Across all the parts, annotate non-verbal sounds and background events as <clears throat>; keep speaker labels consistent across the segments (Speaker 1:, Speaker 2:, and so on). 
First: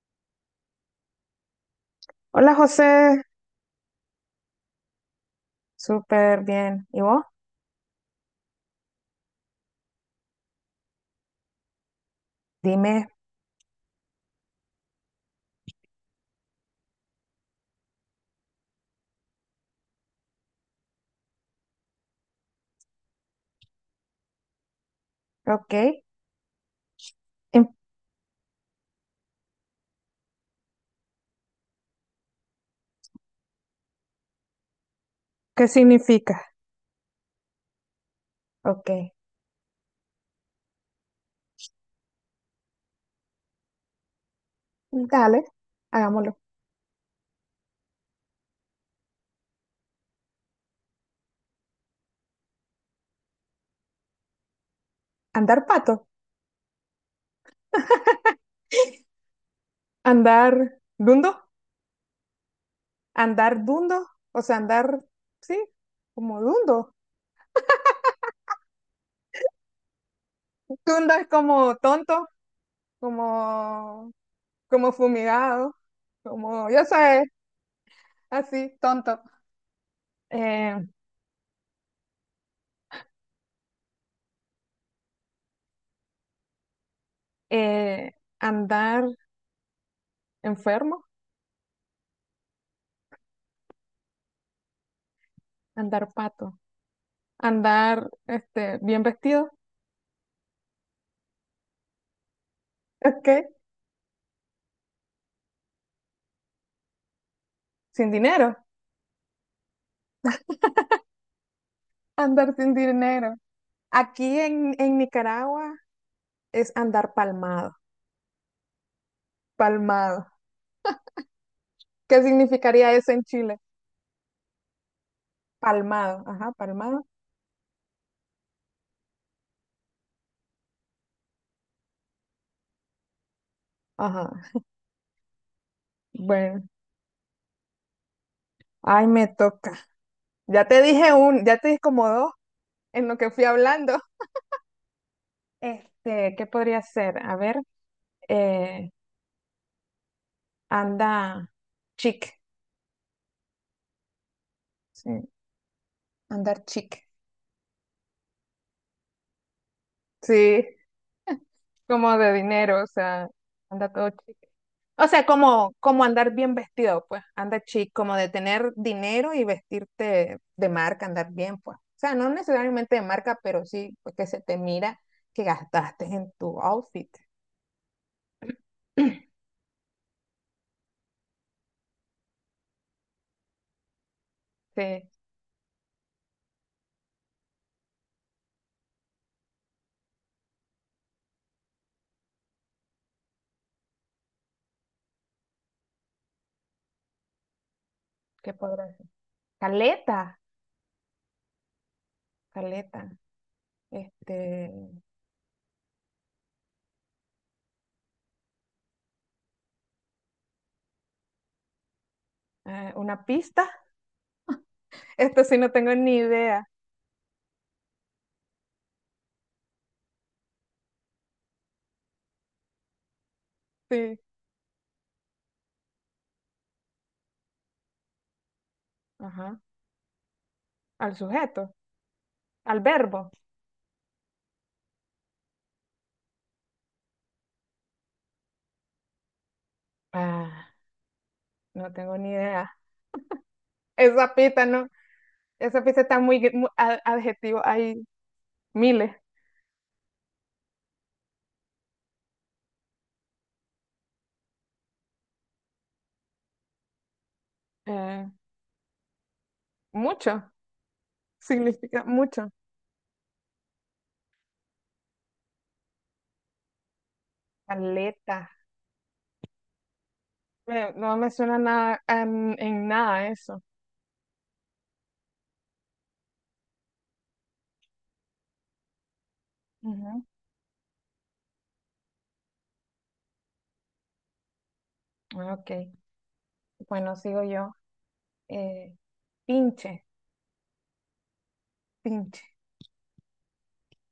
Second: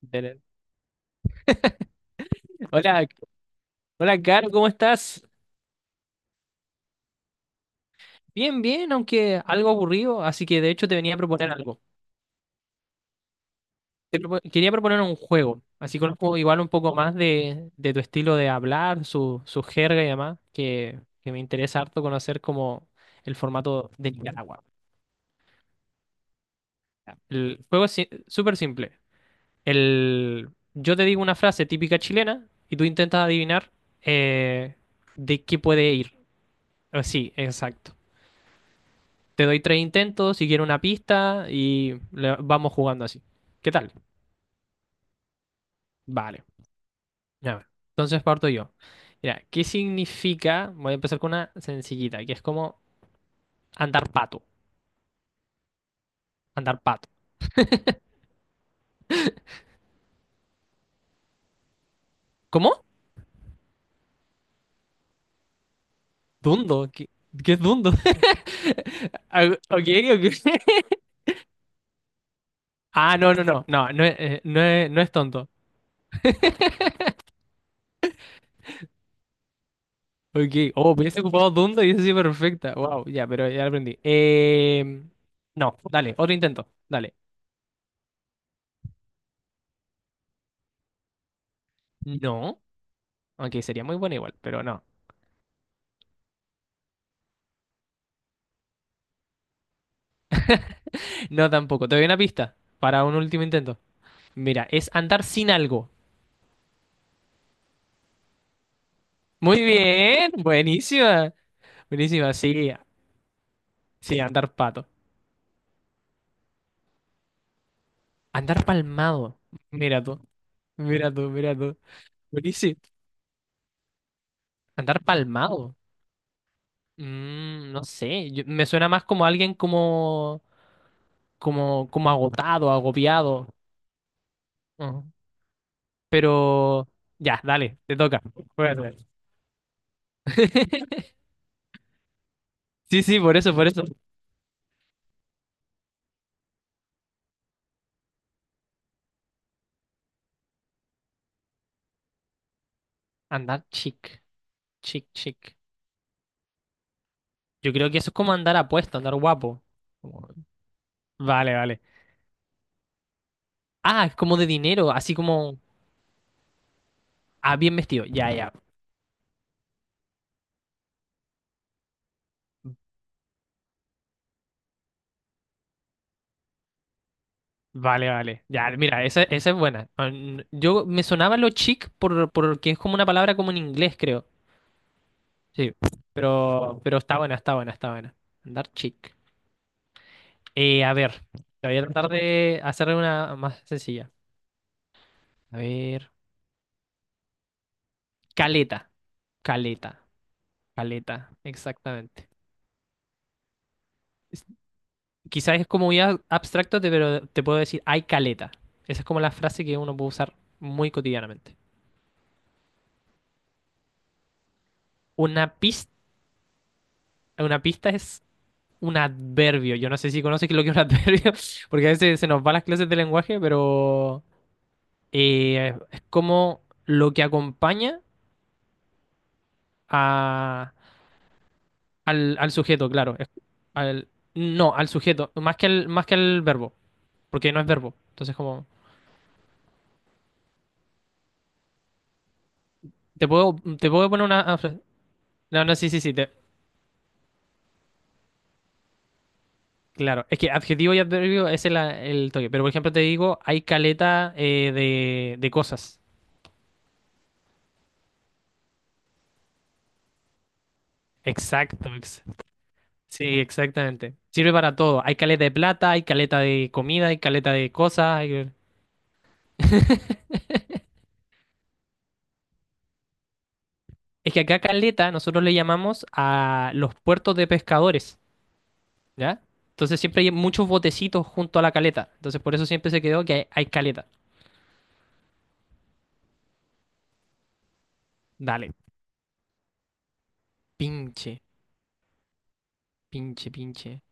Speaker 1: Belén.
Speaker 2: Hola
Speaker 1: Hola,
Speaker 2: José,
Speaker 1: hola, Caro, ¿cómo estás?
Speaker 2: súper bien. ¿Y vos?
Speaker 1: Bien, bien, aunque algo aburrido, así que de hecho te venía a proponer algo.
Speaker 2: Dime,
Speaker 1: Quería proponer un juego, así conozco igual un poco más de tu estilo de hablar, su jerga y demás, que me interesa harto conocer como el formato de Nicaragua.
Speaker 2: ok,
Speaker 1: El
Speaker 2: ¿en-
Speaker 1: juego es súper simple. Yo te digo una frase típica chilena y tú intentas adivinar eh, de qué
Speaker 2: ¿qué
Speaker 1: puede ir.
Speaker 2: significa?
Speaker 1: Ah, sí, exacto.
Speaker 2: Ok,
Speaker 1: Te doy tres intentos, si quiero una pista vamos jugando así. ¿Qué tal?
Speaker 2: dale, hagámoslo.
Speaker 1: Vale, ya va. Entonces parto yo. Mira, ¿qué significa? Voy a empezar con una sencillita, que es como andar pato.
Speaker 2: ¿Andar pato?
Speaker 1: Andar pato.
Speaker 2: ¿Andar dundo?
Speaker 1: ¿Cómo?
Speaker 2: ¿Andar dundo? O sea, andar, sí, como
Speaker 1: Dundo.
Speaker 2: dundo.
Speaker 1: ¿Qué, qué es dundo? <laughs> Ah, ok, ok. <laughs>
Speaker 2: Dundo es como tonto,
Speaker 1: Ah, no, no, no. No, no,
Speaker 2: como,
Speaker 1: no, es,
Speaker 2: como
Speaker 1: no es tonto.
Speaker 2: fumigado, como, yo sé, así, tonto.
Speaker 1: Ok.
Speaker 2: Eh,
Speaker 1: Oh, hubiese ocupado dundo y eso sí, perfecta. Wow, ya, pero ya lo aprendí. No, dale, otro intento. Dale.
Speaker 2: eh, andar enfermo,
Speaker 1: No. Aunque sería muy bueno igual, pero no.
Speaker 2: andar pato, andar, este, bien vestido.
Speaker 1: No tampoco. Te doy una pista para un
Speaker 2: Ok.
Speaker 1: último intento. Mira, es andar sin algo.
Speaker 2: Sin dinero,
Speaker 1: Muy bien, buenísima. Buenísima, sí.
Speaker 2: andar sin dinero.
Speaker 1: Sí,
Speaker 2: Aquí
Speaker 1: andar pato.
Speaker 2: en Nicaragua es andar palmado,
Speaker 1: Andar palmado. Mira tú,
Speaker 2: palmado.
Speaker 1: mira tú, mira tú.
Speaker 2: ¿Qué
Speaker 1: Buenísimo.
Speaker 2: significaría eso en Chile?
Speaker 1: Andar palmado.
Speaker 2: Palmado, ajá, palmado,
Speaker 1: No sé, me suena más como alguien como, como agotado, agobiado.
Speaker 2: ajá.
Speaker 1: Ujú.
Speaker 2: Bueno,
Speaker 1: Pero ya, dale, te toca. Voy a hacer.
Speaker 2: ay, me toca. Ya te dije
Speaker 1: <laughs>
Speaker 2: un, ya te dije como dos
Speaker 1: Sí,
Speaker 2: en lo
Speaker 1: sí,
Speaker 2: que
Speaker 1: por
Speaker 2: fui
Speaker 1: eso, por eso.
Speaker 2: hablando. Este, ¿qué podría ser? A ver, eh, anda chic,
Speaker 1: Andar chic. Chic,
Speaker 2: sí,
Speaker 1: chic.
Speaker 2: andar chic.
Speaker 1: Yo creo que eso es como andar apuesto, andar guapo. Como-
Speaker 2: Sí,
Speaker 1: Vale, vale.
Speaker 2: como de dinero, o sea, anda
Speaker 1: Ah,
Speaker 2: todo
Speaker 1: es
Speaker 2: chic.
Speaker 1: como de dinero,
Speaker 2: O
Speaker 1: así
Speaker 2: sea,
Speaker 1: como...
Speaker 2: como, como andar bien vestido, pues,
Speaker 1: Ah,
Speaker 2: anda
Speaker 1: bien
Speaker 2: chic,
Speaker 1: vestido.
Speaker 2: como de
Speaker 1: Ya, ya.
Speaker 2: tener dinero y vestirte de marca, andar bien, pues. O sea, no necesariamente de marca, pero sí pues, que se te mira que gastaste en tu outfit.
Speaker 1: Vale, vale. Ya, mira, esa,
Speaker 2: <clears throat>
Speaker 1: esa es buena. Yo me sonaba lo chic porque es como una palabra como en inglés, creo.
Speaker 2: Sí,
Speaker 1: Sí. Pero está buena, está buena, está buena. Andar chic. A ver, te voy a tratar de hacerle una más sencilla. A ver.
Speaker 2: ¿qué podrá
Speaker 1: Caleta.
Speaker 2: ser?
Speaker 1: Caleta.
Speaker 2: Caleta,
Speaker 1: Caleta. Exactamente.
Speaker 2: caleta. Este,
Speaker 1: Quizás es como muy abstracto, pero te puedo decir, hay caleta. Esa es como la frase que uno puede usar muy cotidianamente.
Speaker 2: una pista. <laughs> Esto
Speaker 1: Una
Speaker 2: sí no
Speaker 1: pista,
Speaker 2: tengo ni idea.
Speaker 1: una pista es un adverbio. Yo no sé si conoces lo que es un <laughs> adverbio, porque a veces se nos van las clases de lenguaje,
Speaker 2: Sí,
Speaker 1: pero es como lo que acompaña
Speaker 2: ajá.
Speaker 1: a-
Speaker 2: Al sujeto,
Speaker 1: al
Speaker 2: al
Speaker 1: sujeto, claro.
Speaker 2: verbo.
Speaker 1: Al- no, al sujeto, más que al verbo, porque no es verbo. Entonces, como,
Speaker 2: Ah, no tengo ni idea.
Speaker 1: te puedo poner
Speaker 2: Esa
Speaker 1: una...
Speaker 2: pista no,
Speaker 1: No, no,
Speaker 2: esa
Speaker 1: sí, sí,
Speaker 2: pista
Speaker 1: sí.
Speaker 2: está muy, muy a- adjetivo ahí miles,
Speaker 1: Claro, es que adjetivo y adverbio es el toque. Pero por ejemplo, te digo, hay caleta de cosas.
Speaker 2: eh, mucho,
Speaker 1: Exacto,
Speaker 2: significa
Speaker 1: ex-
Speaker 2: mucho.
Speaker 1: sí, exactamente. Sirve para todo. Hay caleta de plata, hay caleta de comida, hay caleta de cosas.
Speaker 2: Caleta. No me suena nada, en nada eso.
Speaker 1: Es que acá caleta nosotros le llamamos a los puertos de pescadores, ¿ya? Entonces siempre
Speaker 2: Ujú.
Speaker 1: hay muchos botecitos junto a la caleta. Entonces por eso siempre se quedó que hay caleta.
Speaker 2: Ah, ok, bueno, sigo yo.
Speaker 1: Dale,
Speaker 2: Eh, pinche,
Speaker 1: pinche,
Speaker 2: pinche,
Speaker 1: pinche.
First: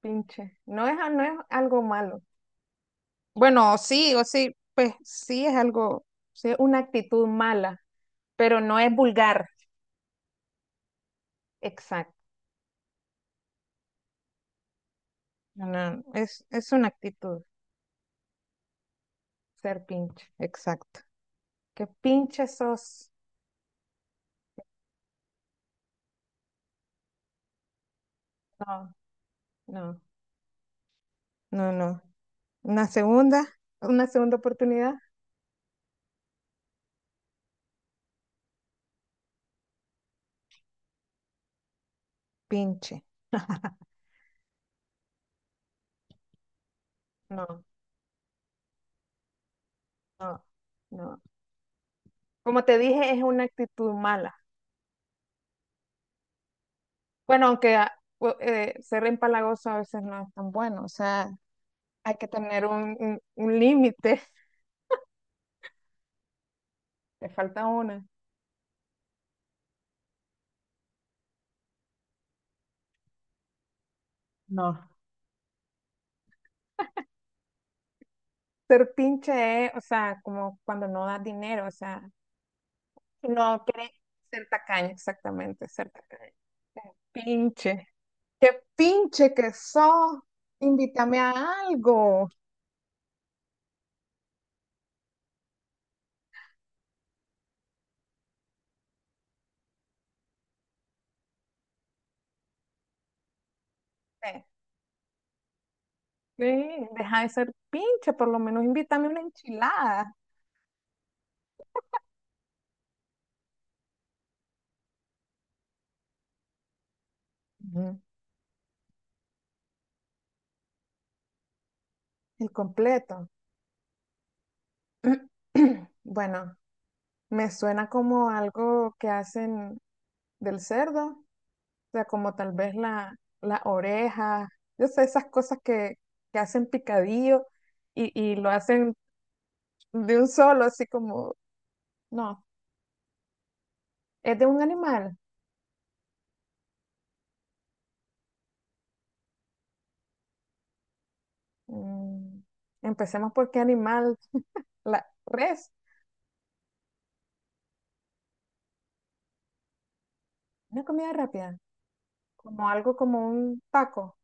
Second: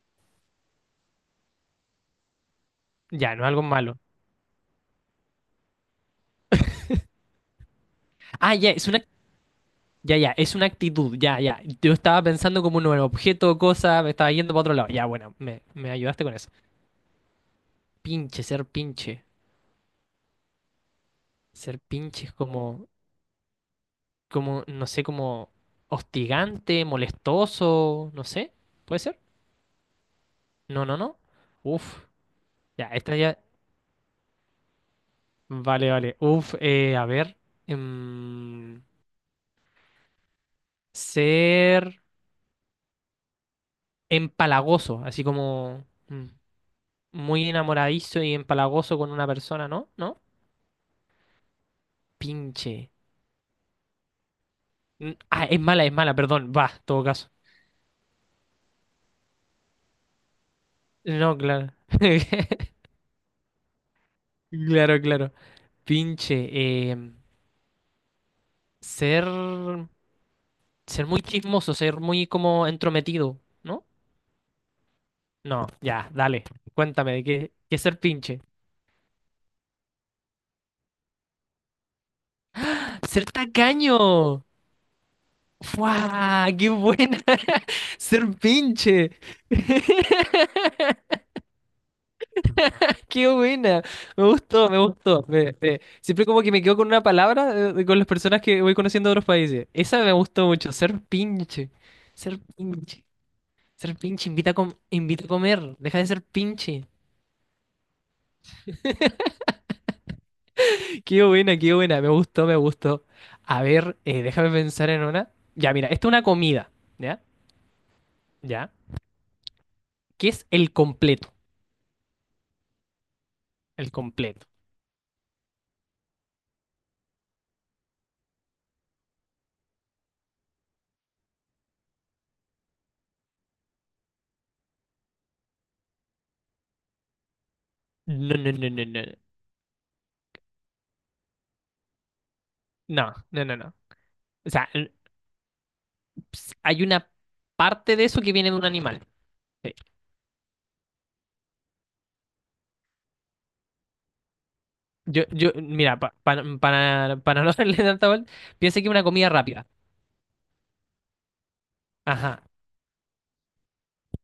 Speaker 2: pinche. No es, no es algo malo.
Speaker 1: Ya, no es algo
Speaker 2: Bueno,
Speaker 1: malo.
Speaker 2: sí, o sí, pues sí es algo, sí es una actitud mala,
Speaker 1: Ah,
Speaker 2: pero
Speaker 1: ya,
Speaker 2: no
Speaker 1: es
Speaker 2: es
Speaker 1: una
Speaker 2: vulgar.
Speaker 1: ya, ya, es una actitud, ya, ya. Yo
Speaker 2: Exacto.
Speaker 1: estaba pensando como en un objeto o cosa, me estaba yendo para otro lado. Ya, bueno,
Speaker 2: No,
Speaker 1: me
Speaker 2: no,
Speaker 1: ayudaste con eso.
Speaker 2: es una actitud,
Speaker 1: Pinche, ser pinche.
Speaker 2: ser pinche, exacto.
Speaker 1: Ser
Speaker 2: ¿Qué
Speaker 1: pinche es
Speaker 2: pinche
Speaker 1: como,
Speaker 2: sos?
Speaker 1: como, no sé, como hostigante, molestoso, no sé.
Speaker 2: No,
Speaker 1: ¿Puede ser?
Speaker 2: no,
Speaker 1: No, no, no.
Speaker 2: no, no.
Speaker 1: Uf,
Speaker 2: Una
Speaker 1: ya, esta ya.
Speaker 2: segunda, una segunda oportunidad,
Speaker 1: Vale, vale. Uf, a ver. em, Ser
Speaker 2: pinche. <laughs>
Speaker 1: empalagoso, así como muy
Speaker 2: No,
Speaker 1: enamoradizo y empalagoso con una persona, ¿no? ¿No?
Speaker 2: no, no. Como te
Speaker 1: Pinche.
Speaker 2: dije, es una actitud mala.
Speaker 1: Ah, es mala, perdón. Va, en todo caso.
Speaker 2: Bueno, aunque ser empalagoso a veces no es tan bueno, o sea,
Speaker 1: No, claro. <laughs>
Speaker 2: hay que tener un límite,
Speaker 1: Claro, claro. Pinche.
Speaker 2: <laughs> te falta una.
Speaker 1: Ser. Ser muy chismoso, ser muy como entrometido, ¿no?
Speaker 2: No.
Speaker 1: No, ya, dale. Cuéntame, ¿de qué, qué es ser pinche?
Speaker 2: Ser pinche es, o sea, como cuando no das dinero, o sea,
Speaker 1: ¡Ser
Speaker 2: no quiere
Speaker 1: tacaño!
Speaker 2: ser tacaño, exactamente, ser tacaño.
Speaker 1: ¡Fua! ¡Qué buena! <laughs>
Speaker 2: Pinche.
Speaker 1: ¡Ser
Speaker 2: Qué
Speaker 1: pinche!
Speaker 2: pinche que
Speaker 1: <laughs>
Speaker 2: sos. Invítame a algo.
Speaker 1: Qué buena, me gustó, me gustó. Siempre como que me quedo con una palabra con las personas que voy conociendo de otros países. Esa me gustó mucho, ser pinche, ser pinche, ser pinche,
Speaker 2: Sí.
Speaker 1: invita a comer, deja de ser
Speaker 2: Sí,
Speaker 1: pinche.
Speaker 2: deja de ser pinche, por lo menos invítame una enchilada.
Speaker 1: Qué buena, me gustó, me gustó. A ver, déjame pensar en una. Ya, mira, esta es una comida, ¿ya?
Speaker 2: Ujú.
Speaker 1: ¿Ya? ¿Qué es el completo?
Speaker 2: El completo.
Speaker 1: El completo.
Speaker 2: <clears throat> Bueno, me suena como algo que hacen del cerdo, o sea, como tal vez la, la oreja, yo sé, esas cosas que hacen picadillo
Speaker 1: No,
Speaker 2: y lo
Speaker 1: no, no, no,
Speaker 2: hacen
Speaker 1: no,
Speaker 2: de un solo, así como, no,
Speaker 1: no, no, no, no, no.
Speaker 2: es de
Speaker 1: O
Speaker 2: un
Speaker 1: sea,
Speaker 2: animal.
Speaker 1: hay una parte de eso que viene de un animal. Sí.
Speaker 2: Mm, empecemos por qué animal, la
Speaker 1: Yo,
Speaker 2: res,
Speaker 1: mira, para no <laughs> hacerle tanta vuelta, piensa que es una comida rápida.
Speaker 2: una comida rápida,
Speaker 1: Ajá,
Speaker 2: como algo como un taco.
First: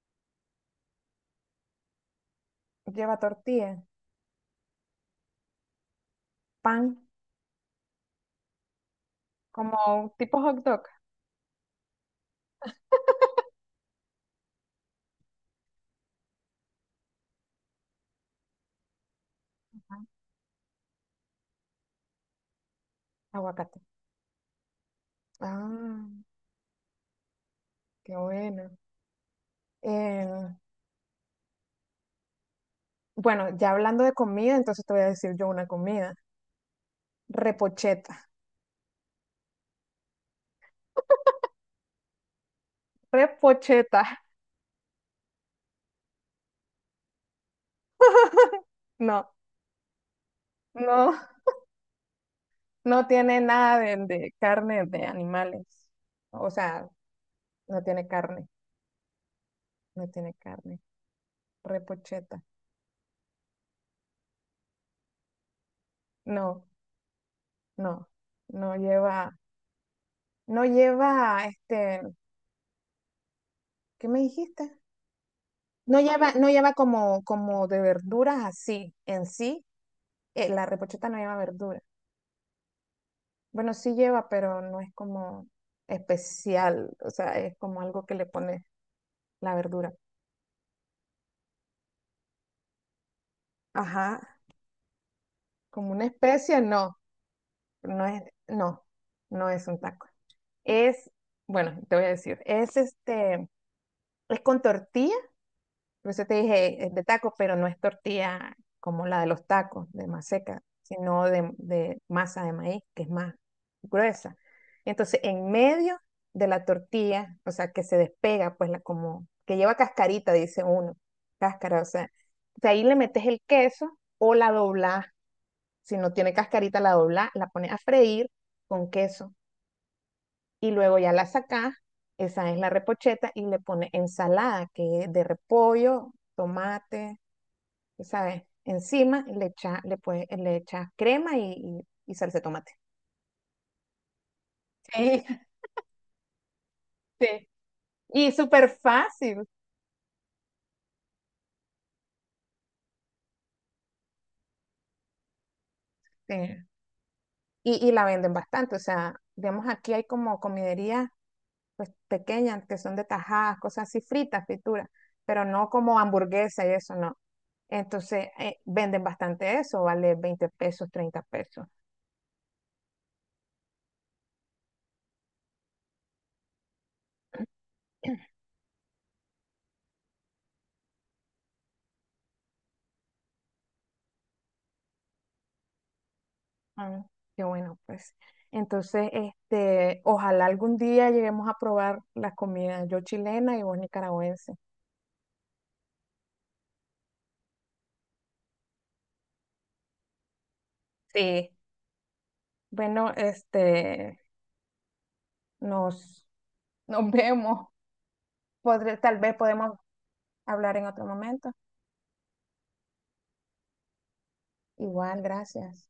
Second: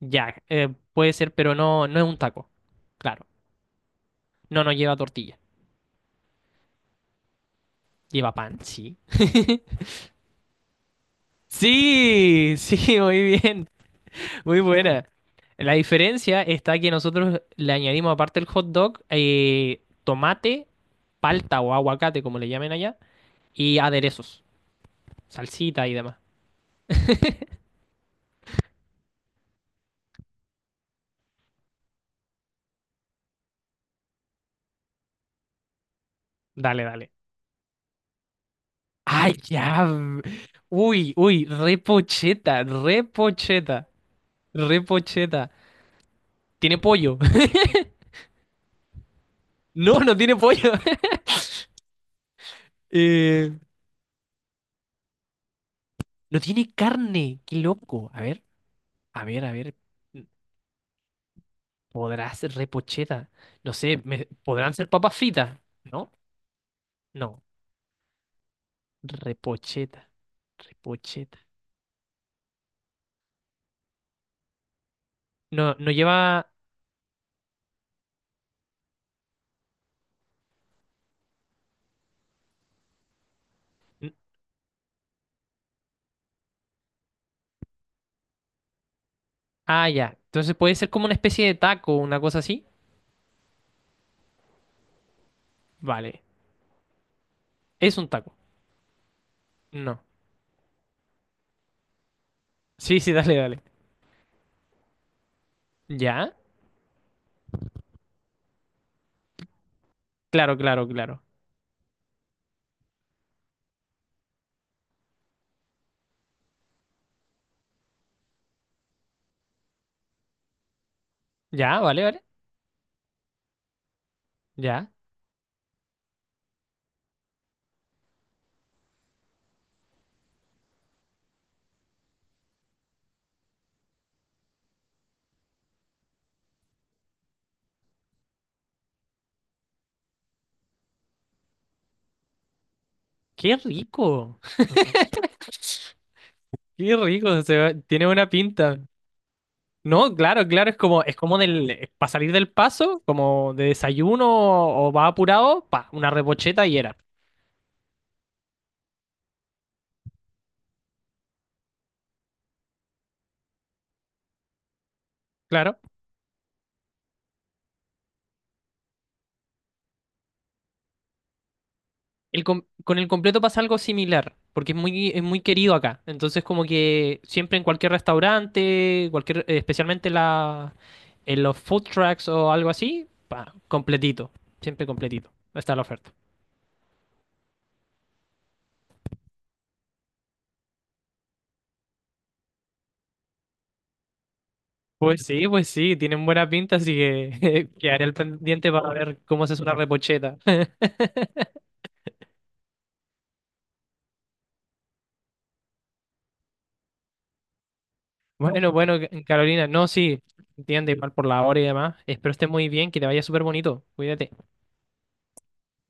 Speaker 1: ya, puede ser, pero no, no es un taco.
Speaker 2: Lleva
Speaker 1: Claro,
Speaker 2: tortilla,
Speaker 1: no, no lleva tortilla,
Speaker 2: pan,
Speaker 1: lleva pan, sí. <laughs>
Speaker 2: como tipo hot dog,
Speaker 1: Sí, sí, muy bien, muy buena. La diferencia está que nosotros le añadimos, aparte del hot dog,
Speaker 2: ah,
Speaker 1: tomate, palta o aguacate, como le llamen allá, y
Speaker 2: aguacate.
Speaker 1: aderezos, salsita y
Speaker 2: Ah,
Speaker 1: demás.
Speaker 2: qué bueno. Eh, bueno, ya hablando de comida, entonces te voy a decir yo una comida.
Speaker 1: Dale, dale.
Speaker 2: Repocheta.
Speaker 1: Ay, ya. Uy, uy, repocheta, repocheta,
Speaker 2: Repocheta. <laughs>
Speaker 1: repocheta. ¿Tiene pollo? <laughs>
Speaker 2: No,
Speaker 1: No, no tiene pollo.
Speaker 2: no,
Speaker 1: <laughs>
Speaker 2: no tiene
Speaker 1: Eh,
Speaker 2: nada de, de carne de animales.
Speaker 1: no
Speaker 2: O
Speaker 1: tiene
Speaker 2: sea,
Speaker 1: carne, qué
Speaker 2: no tiene
Speaker 1: loco. A ver,
Speaker 2: carne,
Speaker 1: a ver, a ver.
Speaker 2: no tiene carne.
Speaker 1: ¿Podrá
Speaker 2: Repocheta.
Speaker 1: ser repocheta? No sé, ¿podrán ser papas fritas? ¿No?
Speaker 2: No,
Speaker 1: No,
Speaker 2: no, no lleva,
Speaker 1: repocheta,
Speaker 2: no
Speaker 1: repocheta.
Speaker 2: lleva, este, ¿qué me dijiste?
Speaker 1: No, no
Speaker 2: No lleva, no
Speaker 1: lleva...
Speaker 2: lleva como, como de verduras así, en sí, la repocheta no lleva verdura. Bueno, sí lleva, pero no es como especial, o sea, es como algo que le pone la
Speaker 1: Ah,
Speaker 2: verdura.
Speaker 1: ya. Entonces puede ser como una especie de taco, una cosa así.
Speaker 2: Ajá, como una
Speaker 1: Vale.
Speaker 2: especie, no,
Speaker 1: ¿Es
Speaker 2: no
Speaker 1: un
Speaker 2: es,
Speaker 1: taco?
Speaker 2: no, no es un
Speaker 1: No.
Speaker 2: taco. Es, bueno, te voy a decir, es
Speaker 1: Sí, sí, dale,
Speaker 2: este,
Speaker 1: dale.
Speaker 2: es con tortilla. Por eso te
Speaker 1: ¿Ya?
Speaker 2: dije es de tacos, pero no es tortilla como la de los tacos de
Speaker 1: Claro,
Speaker 2: maseca,
Speaker 1: claro, claro.
Speaker 2: sino de masa de maíz, que es más gruesa. Entonces, en medio de la tortilla, o sea, que se despega, pues la como, que lleva cascarita, dice uno,
Speaker 1: Ya,
Speaker 2: cáscara, o
Speaker 1: vale,
Speaker 2: sea,
Speaker 1: vale.
Speaker 2: de ahí le metes el queso o la
Speaker 1: Ya.
Speaker 2: doblás. Si no tiene cascarita, la doblás, la pones a freír con queso y luego ya la sacás, esa es la repocheta, y le pones ensalada, que es de repollo, tomate, ¿sabes? Encima le echa, le, puedes- le echas crema y, y salsa de tomate.
Speaker 1: Qué rico.
Speaker 2: Sí, <laughs>
Speaker 1: Qué rico.
Speaker 2: sí.
Speaker 1: Tiene buena
Speaker 2: Y súper
Speaker 1: pinta.
Speaker 2: fácil.
Speaker 1: No, claro, claro, es como del, para salir del paso, como de desayuno o, va apurado, pa, una
Speaker 2: Sí.
Speaker 1: repocheta y era.
Speaker 2: Y la venden bastante. O sea, digamos, aquí hay como comiderías pues, pequeñas que son de tajadas, cosas así fritas, frituras, pero no
Speaker 1: Claro.
Speaker 2: como hamburguesa y eso, no. Entonces, venden bastante eso, vale 20 pesos, 30 pesos.
Speaker 1: Con el completo pasa algo similar, porque es muy querido acá. Entonces, como que siempre en cualquier restaurante, cualquier, especialmente en los food trucks o algo así, pa, completito. Siempre completito. Está la oferta.
Speaker 2: Ah, qué bueno, pues. Entonces, este, ojalá algún día lleguemos a probar la comida, yo chilena y vos nicaragüense.
Speaker 1: Pues sí, tienen buena pinta, así que <laughs> quedaré al pendiente para ver cómo haces una repocheta.
Speaker 2: Sí,
Speaker 1: <laughs>
Speaker 2: bueno, este, nos, nos <laughs> vemos.
Speaker 1: Bueno,
Speaker 2: Podré-
Speaker 1: bueno,
Speaker 2: tal vez
Speaker 1: Carolina,
Speaker 2: podemos
Speaker 1: no, sí,
Speaker 2: hablar en
Speaker 1: entiende,
Speaker 2: otro
Speaker 1: igual por la
Speaker 2: momento.
Speaker 1: hora y demás. Espero estés muy bien, que te vaya súper bonito. Cuídate.
Speaker 2: Igual, gracias.